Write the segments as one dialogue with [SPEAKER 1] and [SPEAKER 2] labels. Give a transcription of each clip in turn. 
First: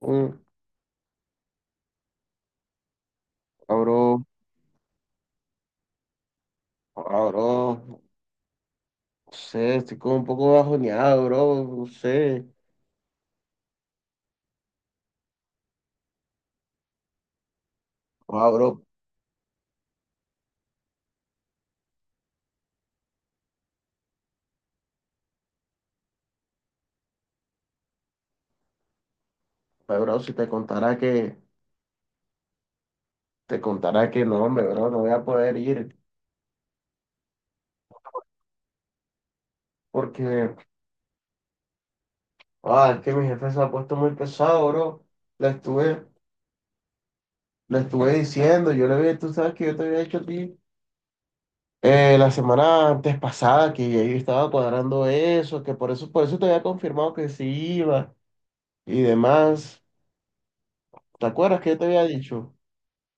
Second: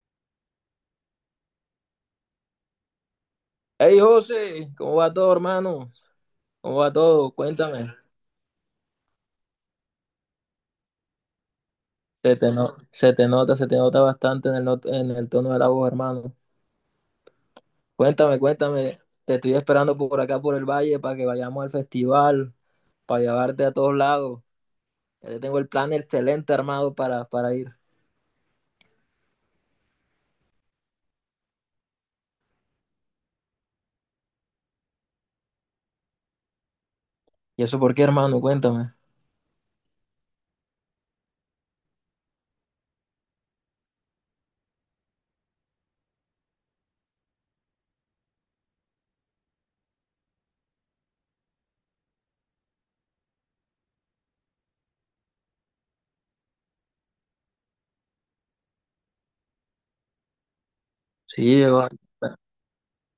[SPEAKER 1] Mm,
[SPEAKER 2] Hey
[SPEAKER 1] bro,
[SPEAKER 2] José, ¿cómo va todo, hermano? ¿Cómo va
[SPEAKER 1] ah,
[SPEAKER 2] todo?
[SPEAKER 1] bro,
[SPEAKER 2] Cuéntame.
[SPEAKER 1] no sé, estoy como un poco bajoneado, bro, no sé.
[SPEAKER 2] Se te nota bastante en el, not- en el tono de la voz, hermano. Cuéntame,
[SPEAKER 1] Ah, bro,
[SPEAKER 2] cuéntame. Te estoy esperando por acá, por el valle, para que vayamos al festival, para llevarte a todos lados. Ya te tengo el plan excelente armado para ir.
[SPEAKER 1] si te contara que, no, hombre, bro, no voy a poder ir
[SPEAKER 2] ¿Y eso por qué, hermano? Cuéntame.
[SPEAKER 1] porque, es que mi jefe se ha puesto muy pesado, bro. Le estuve, Le estuve diciendo, yo le había, tú sabes que yo te había dicho a ti la semana antes pasada que yo estaba cuadrando eso, por eso te había confirmado que sí iba y demás. ¿Te acuerdas
[SPEAKER 2] Sí,
[SPEAKER 1] que yo te había dicho?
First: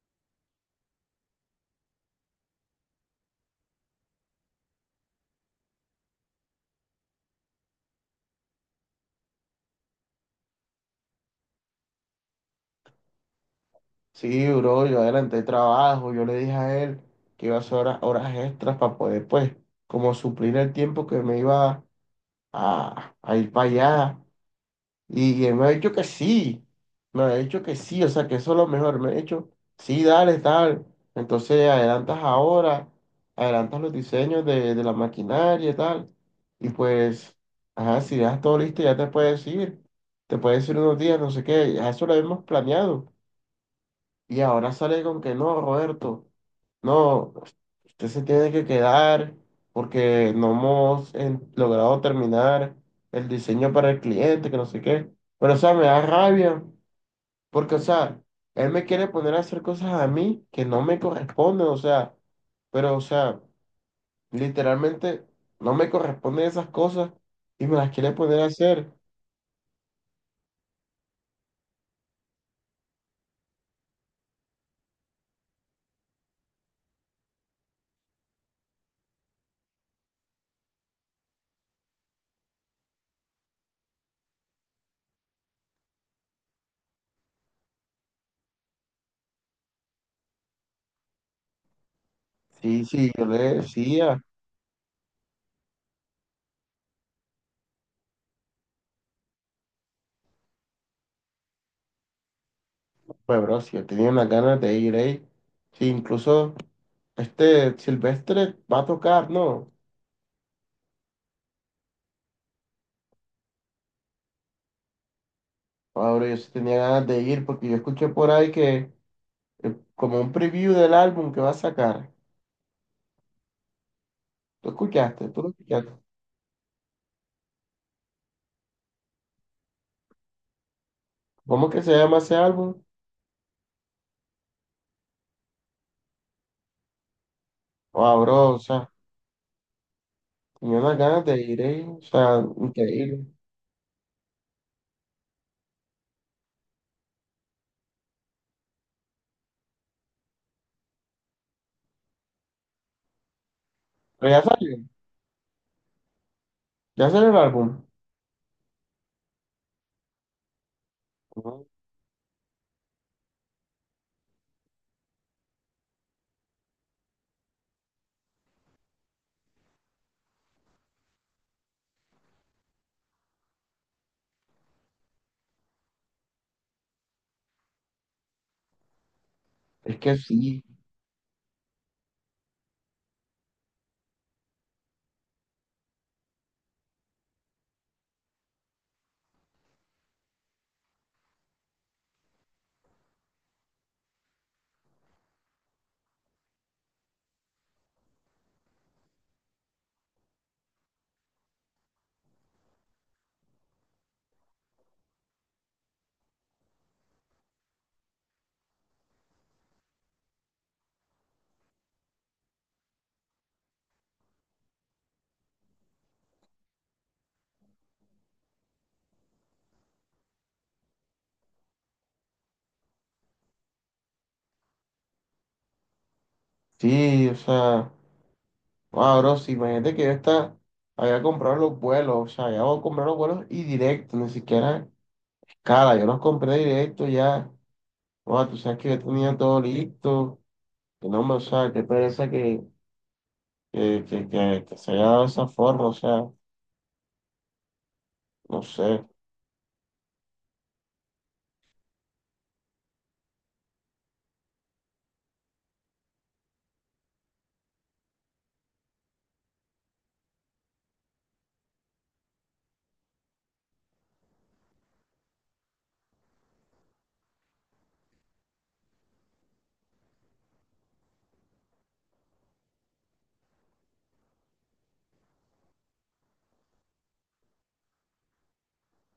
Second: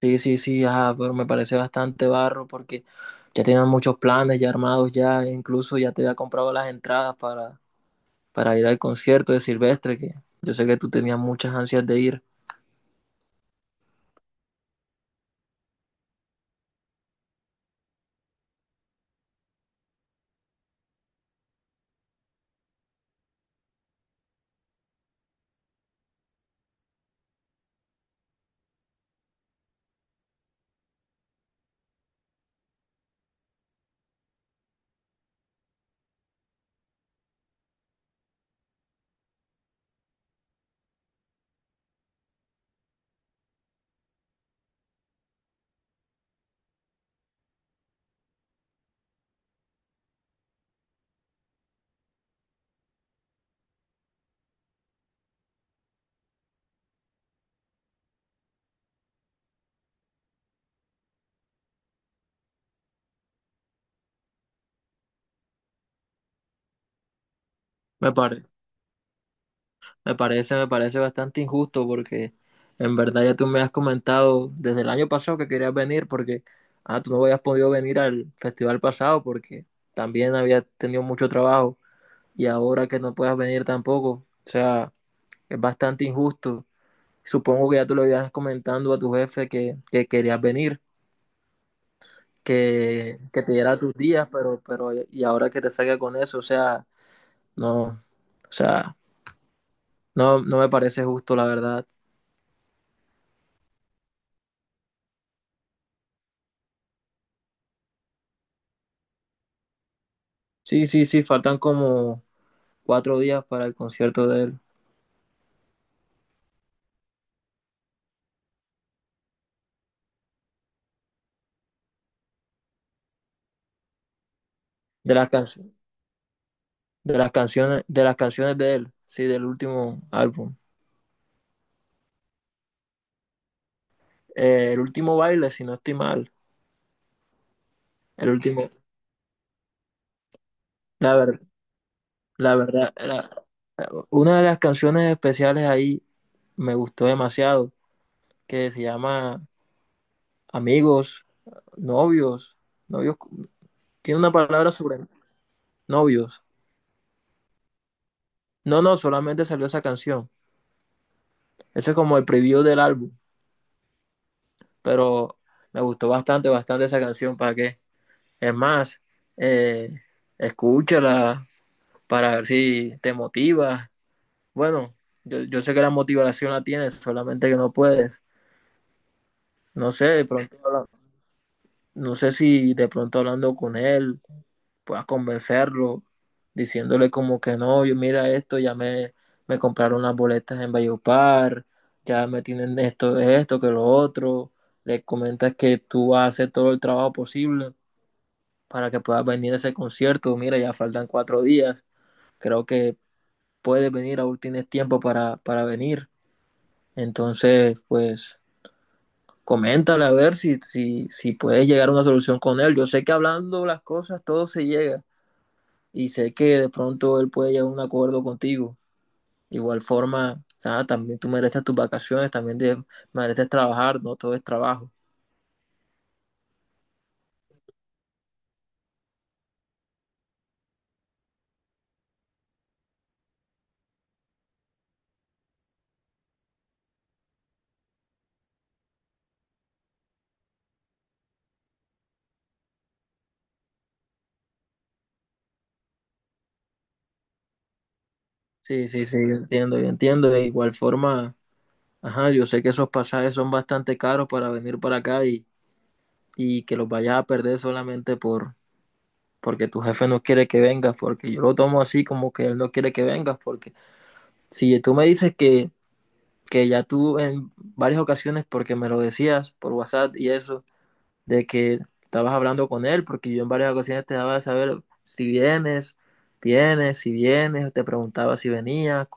[SPEAKER 2] sí, sí, sí, ajá, pero me parece bastante barro porque ya tienen muchos planes ya armados, ya incluso ya te había comprado las entradas para ir al concierto de Silvestre, que yo sé que tú tenías muchas ansias de ir.
[SPEAKER 1] Sí, bro, yo adelanté el trabajo, yo le dije a él que iba a hacer horas extras para poder, pues, como suplir el tiempo que me iba a ir para allá. Y él me ha dicho que sí, me ha dicho que sí, o sea, que eso es lo mejor. Me ha dicho, sí, dale, tal. Entonces, adelantas los diseños de la maquinaria y tal. Y pues, ajá, si ya todo listo, te puedes ir unos días, no sé qué, ya eso lo hemos planeado. Y ahora sale con que no, Roberto, no, usted se tiene que quedar porque no hemos logrado terminar el diseño para el cliente, que no sé qué. Pero, o sea, me da rabia porque, o sea, él me quiere poner a hacer cosas a mí que no me corresponden, o sea, pero, o sea, literalmente no me corresponden esas cosas y me las
[SPEAKER 2] Me
[SPEAKER 1] quiere poner
[SPEAKER 2] pare-
[SPEAKER 1] a hacer.
[SPEAKER 2] me parece bastante injusto porque en verdad ya tú me has comentado desde el año pasado que querías venir porque tú no habías podido venir al festival pasado porque también habías tenido mucho trabajo y ahora que no puedas venir tampoco, o sea, es bastante injusto. Supongo que ya tú lo ibas comentando a tu jefe que querías venir,
[SPEAKER 1] Sí, sí,
[SPEAKER 2] que,
[SPEAKER 1] yo le
[SPEAKER 2] que te diera tus
[SPEAKER 1] decía,
[SPEAKER 2] días, pero y ahora que te salga con eso, o sea, no, o sea, no me parece justo, la verdad.
[SPEAKER 1] pues, bro, si yo tenía unas ganas de ir ahí, sí, incluso. Este Silvestre va a tocar, ¿no?
[SPEAKER 2] Sí, sí, sí, faltan como cuatro días para el concierto de él,
[SPEAKER 1] Ahora yo sí tenía ganas de ir porque yo escuché por ahí que como un preview del álbum que va a sacar. ¿Tú
[SPEAKER 2] de
[SPEAKER 1] escuchaste?
[SPEAKER 2] las
[SPEAKER 1] ¿Tú
[SPEAKER 2] can-
[SPEAKER 1] lo escuchaste?
[SPEAKER 2] de las canciones de él, sí, del último álbum.
[SPEAKER 1] ¿Cómo que se llama ese álbum?
[SPEAKER 2] El último baile, si no estoy mal,
[SPEAKER 1] Ah,
[SPEAKER 2] el
[SPEAKER 1] bro, o
[SPEAKER 2] último,
[SPEAKER 1] sea, tenía unas
[SPEAKER 2] la
[SPEAKER 1] ganas de
[SPEAKER 2] ver-
[SPEAKER 1] ir, o sea,
[SPEAKER 2] la verdad,
[SPEAKER 1] increíble.
[SPEAKER 2] una de las canciones especiales ahí me gustó demasiado, que se llama Amigos, Novios, Novios, tiene
[SPEAKER 1] Pero
[SPEAKER 2] una palabra sobre novios.
[SPEAKER 1] ya salió el álbum.
[SPEAKER 2] No, no, solamente salió esa canción.
[SPEAKER 1] Ujú.
[SPEAKER 2] Eso es como el preview del álbum, pero me gustó bastante, bastante esa canción, ¿para qué? Es más, eh, escúchala para ver si te motiva. Bueno, yo sé que la motivación la tienes, solamente que no puedes. No
[SPEAKER 1] Es
[SPEAKER 2] sé,
[SPEAKER 1] que
[SPEAKER 2] de pronto
[SPEAKER 1] sí,
[SPEAKER 2] la No sé si de pronto hablando con él puedas convencerlo, diciéndole como que no, yo mira esto, ya me compraron las boletas en Valledupar, ya me tienen esto, esto, que lo otro. Le comentas que tú vas a hacer todo el trabajo posible para que puedas venir a ese concierto. Mira, ya faltan cuatro días. Creo que puedes venir, aún tienes tiempo para venir. Entonces, pues coméntale a ver si puedes llegar a una solución con él. Yo sé que hablando las cosas todo se llega y sé que de pronto él puede llegar a un acuerdo contigo. De igual forma, también tú mereces tus vacaciones, también mereces trabajar, no todo es trabajo.
[SPEAKER 1] sí, o sea, ah, bro, sí, imagínate que había comprado los vuelos, o sea, ya voy a comprar los vuelos y directo, ni siquiera escala, yo los compré directo ya. Wow, tú sabes que yo tenía todo listo, que no me, o sea, qué pereza que, que se haya dado esa forma, o sea, no
[SPEAKER 2] Sí,
[SPEAKER 1] sé.
[SPEAKER 2] sí, sí, yo entiendo, yo entiendo. De igual forma, ajá, yo sé que esos pasajes son bastante caros para venir para acá y que los vayas a perder solamente porque tu jefe no quiere que vengas, porque yo lo tomo así como que él no quiere que vengas, porque si tú me dices que ya tú en varias ocasiones, porque me lo decías por WhatsApp y eso, de que estabas hablando con él, porque yo en varias ocasiones te daba de saber si vienes, si vienes, te preguntaba si venías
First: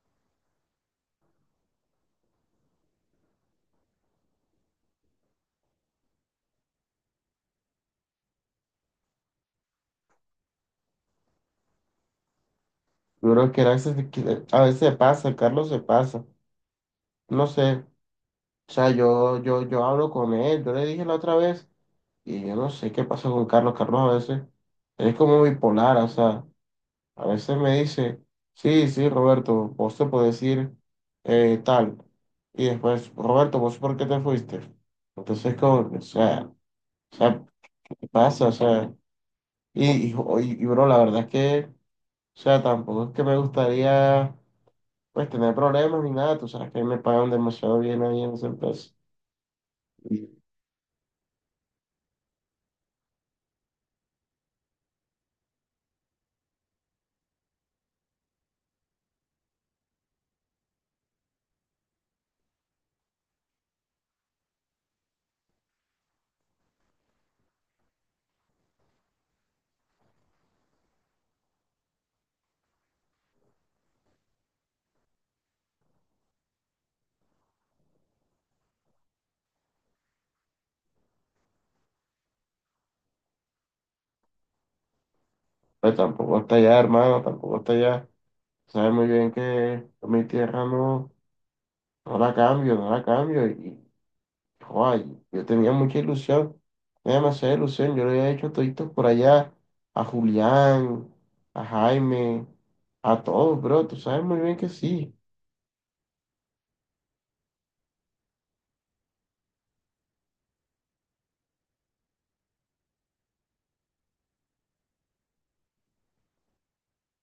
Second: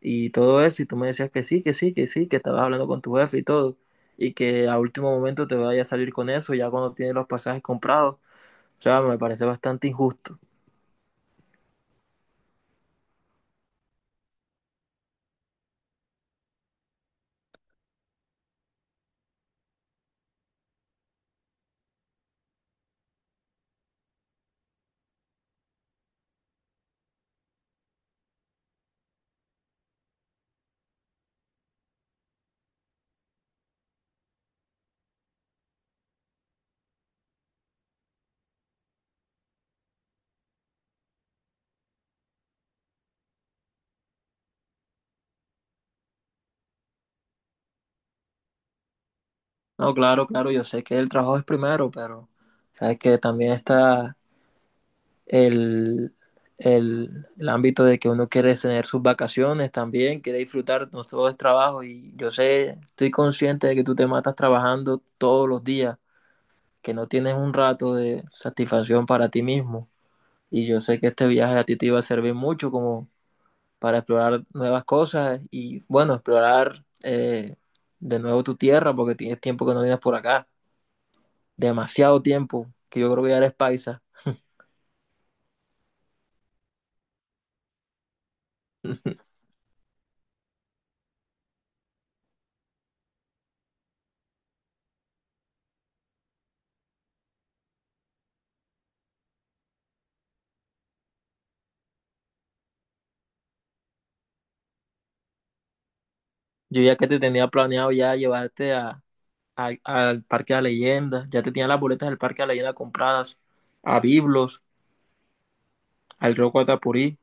[SPEAKER 2] y todo eso, y tú me decías que sí, que sí, que sí, que estabas hablando con tu jefe y todo, y que a último momento te vaya a salir con eso ya cuando tienes los pasajes comprados. O sea, me parece bastante injusto.
[SPEAKER 1] Yo creo que a veces, a veces se pasa, Carlos se pasa, no sé. O sea, yo hablo con él, yo le dije la otra vez, y yo no sé qué pasa con Carlos. Carlos a veces es como bipolar, o sea, a veces me dice, sí, sí, Roberto, vos te podés ir tal. Y después, Roberto, ¿vos por qué te fuiste? Entonces, como, que, o sea. O sea, ¿qué pasa? O sea, bro, la verdad es que, o sea, tampoco es que me gustaría, pues, tener problemas ni nada. Tú sabes que a mí me pagan demasiado bien ahí en esa empresa.
[SPEAKER 2] No, claro,
[SPEAKER 1] Y,
[SPEAKER 2] claro, yo sé que el trabajo es primero, pero sabes que también está el, el ámbito de que uno quiere tener sus vacaciones también, quiere disfrutar, no todo es trabajo y yo sé, estoy consciente de que tú te matas trabajando todos los días, que no tienes un rato de satisfacción para ti mismo y yo sé que este viaje a ti te iba a servir mucho como para explorar nuevas cosas y bueno, explorar de nuevo tu tierra porque tienes tiempo que no vienes por acá, demasiado tiempo, que yo creo que ya eres paisa.
[SPEAKER 1] Pues tampoco está allá, hermano, tampoco está allá. Sabes muy bien que mi tierra no, no la cambio, no la cambio. Y, joder, yo tenía mucha ilusión, tenía demasiada ilusión. Yo le había hecho toditos por allá a Julián, a Jaime, a todos, bro. Tú sabes muy bien que sí.
[SPEAKER 2] Yo ya que te tenía planeado ya llevarte al Parque de la Leyenda, ya te tenían las boletas del Parque de la Leyenda compradas, a Biblos, al río Atapurí.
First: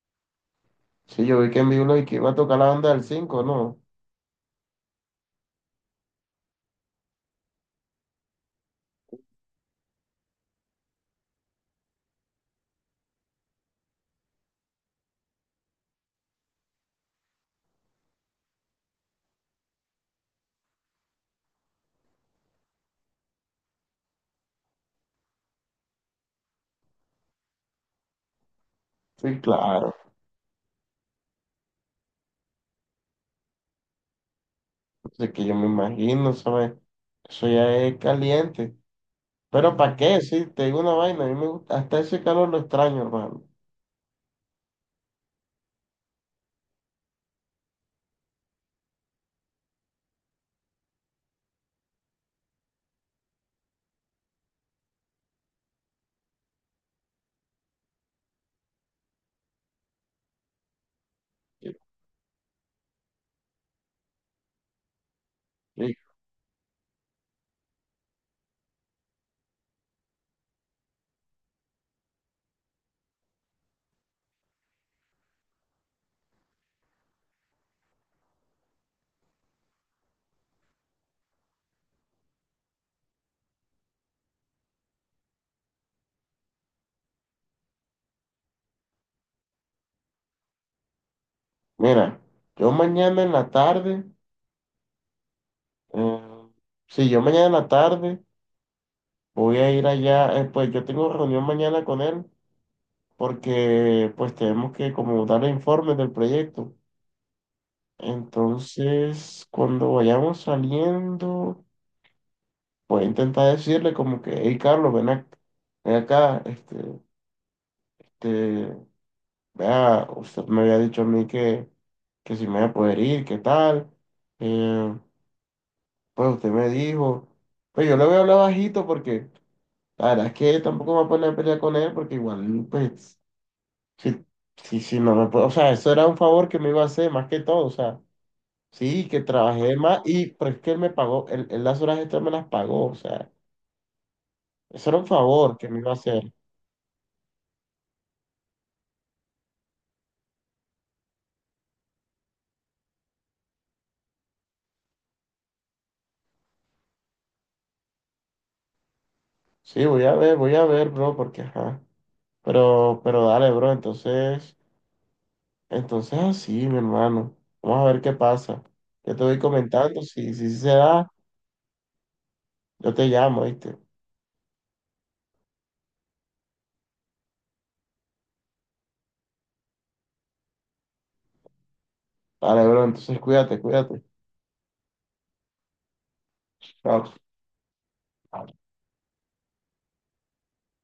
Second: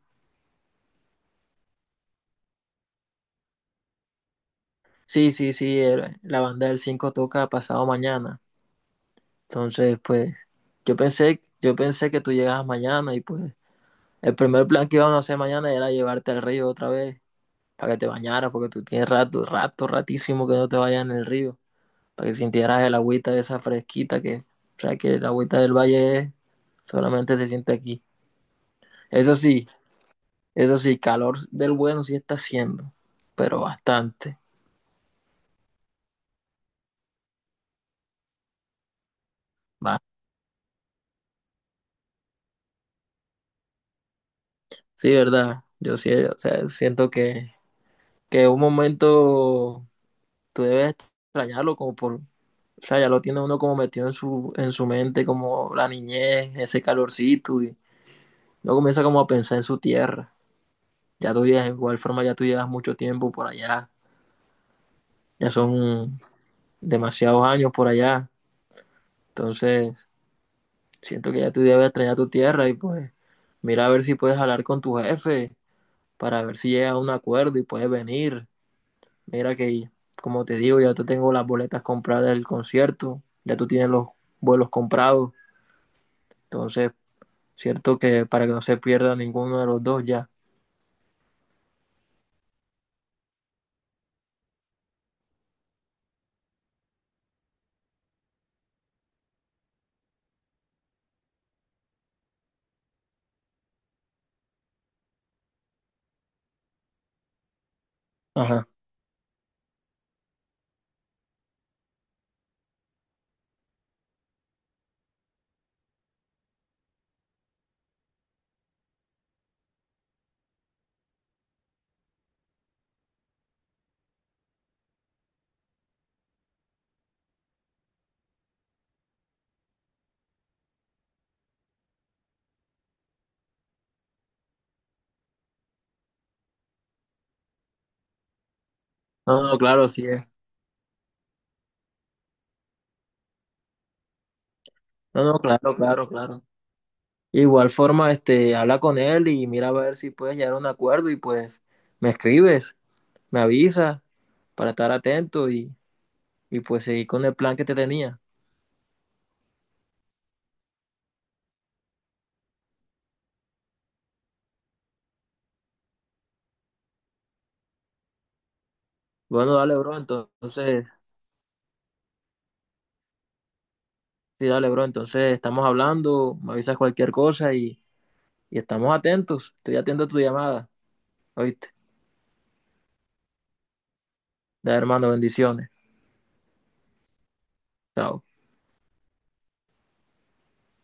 [SPEAKER 1] Sí, yo vi que en vivo y que iba a tocar la banda del 5, ¿no?
[SPEAKER 2] Sí, sí, sí, la banda del 5 toca pasado mañana. Entonces, pues, yo pensé que tú llegabas mañana y pues el primer plan que íbamos a hacer mañana era llevarte al río otra vez para que te bañaras, porque tú tienes rato, rato, ratísimo que no te vayas en el río, para que sintieras el agüita esa fresquita que, o sea, que el agüita del valle solamente se siente aquí. Eso
[SPEAKER 1] Sí,
[SPEAKER 2] sí,
[SPEAKER 1] claro.
[SPEAKER 2] Eso sí, calor del bueno sí está haciendo, pero bastante.
[SPEAKER 1] Así que yo me imagino, ¿sabes? Eso ya es caliente. Pero ¿para
[SPEAKER 2] Va.
[SPEAKER 1] qué? Sí, te digo una vaina. A mí me gusta, hasta ese calor lo extraño, hermano.
[SPEAKER 2] Sí, verdad. Yo sí, o sea, siento que un momento tú debes extrañarlo como por, o sea, ya lo tiene uno como metido en su mente, como la niñez, ese calorcito, y luego comienza como a pensar en su tierra. De
[SPEAKER 1] Sí.
[SPEAKER 2] igual forma ya tú llevas mucho tiempo por allá, ya
[SPEAKER 1] Sí.
[SPEAKER 2] son demasiados años por allá, entonces siento que ya tú debes extrañar tu tierra y pues mira a ver si puedes hablar con tu jefe para ver si llega a un acuerdo y puedes venir. Mira que, como te digo, ya te tengo las boletas compradas del concierto, ya tú tienes los vuelos comprados, entonces, cierto que para que no se pierda ninguno de los dos ya.
[SPEAKER 1] Mira, yo mañana en la tarde, eh, sí, yo mañana en la tarde voy a ir allá, pues yo tengo reunión mañana con él porque pues tenemos que como darle informes del proyecto.
[SPEAKER 2] Ajá.
[SPEAKER 1] Entonces, cuando vayamos saliendo... Voy a intentar decirle como que, hey Carlos, ven, ven acá, este, te, vea, usted me había dicho a mí que si me iba a poder ir, qué tal. Eh, pues usted me dijo, pues yo le voy a hablar bajito porque la verdad es que tampoco me voy a poner a pelear con él porque igual, pues, si, si no me puedo, o sea, eso era un favor que me iba a hacer más que todo, o sea, sí, que
[SPEAKER 2] No, no,
[SPEAKER 1] trabajé
[SPEAKER 2] claro,
[SPEAKER 1] más
[SPEAKER 2] sí
[SPEAKER 1] y,
[SPEAKER 2] es.
[SPEAKER 1] pero es que él me pagó, él las horas extras me las pagó, o sea, eso era un
[SPEAKER 2] No, no,
[SPEAKER 1] favor que
[SPEAKER 2] claro,
[SPEAKER 1] me iba a
[SPEAKER 2] claro,
[SPEAKER 1] hacer.
[SPEAKER 2] claro. Igual forma, este, habla con él y mira a ver si puedes llegar a un acuerdo y pues me escribes, me avisas para estar atento y pues seguir con el plan que te tenía.
[SPEAKER 1] Sí, voy a ver, bro, porque ajá. Pero dale, bro, entonces, entonces así, mi hermano. Vamos a ver qué pasa. Yo te voy
[SPEAKER 2] Bueno, dale, bro,
[SPEAKER 1] comentando, si se
[SPEAKER 2] entonces.
[SPEAKER 1] da, yo te llamo, ¿viste?
[SPEAKER 2] Sí, dale, bro. Entonces estamos hablando, me avisas cualquier cosa y estamos atentos. Estoy atento a tu llamada. ¿Oíste?
[SPEAKER 1] Dale, bro, entonces cuídate, cuídate.
[SPEAKER 2] Da, hermano, bendiciones.
[SPEAKER 1] Chao.
[SPEAKER 2] Chao.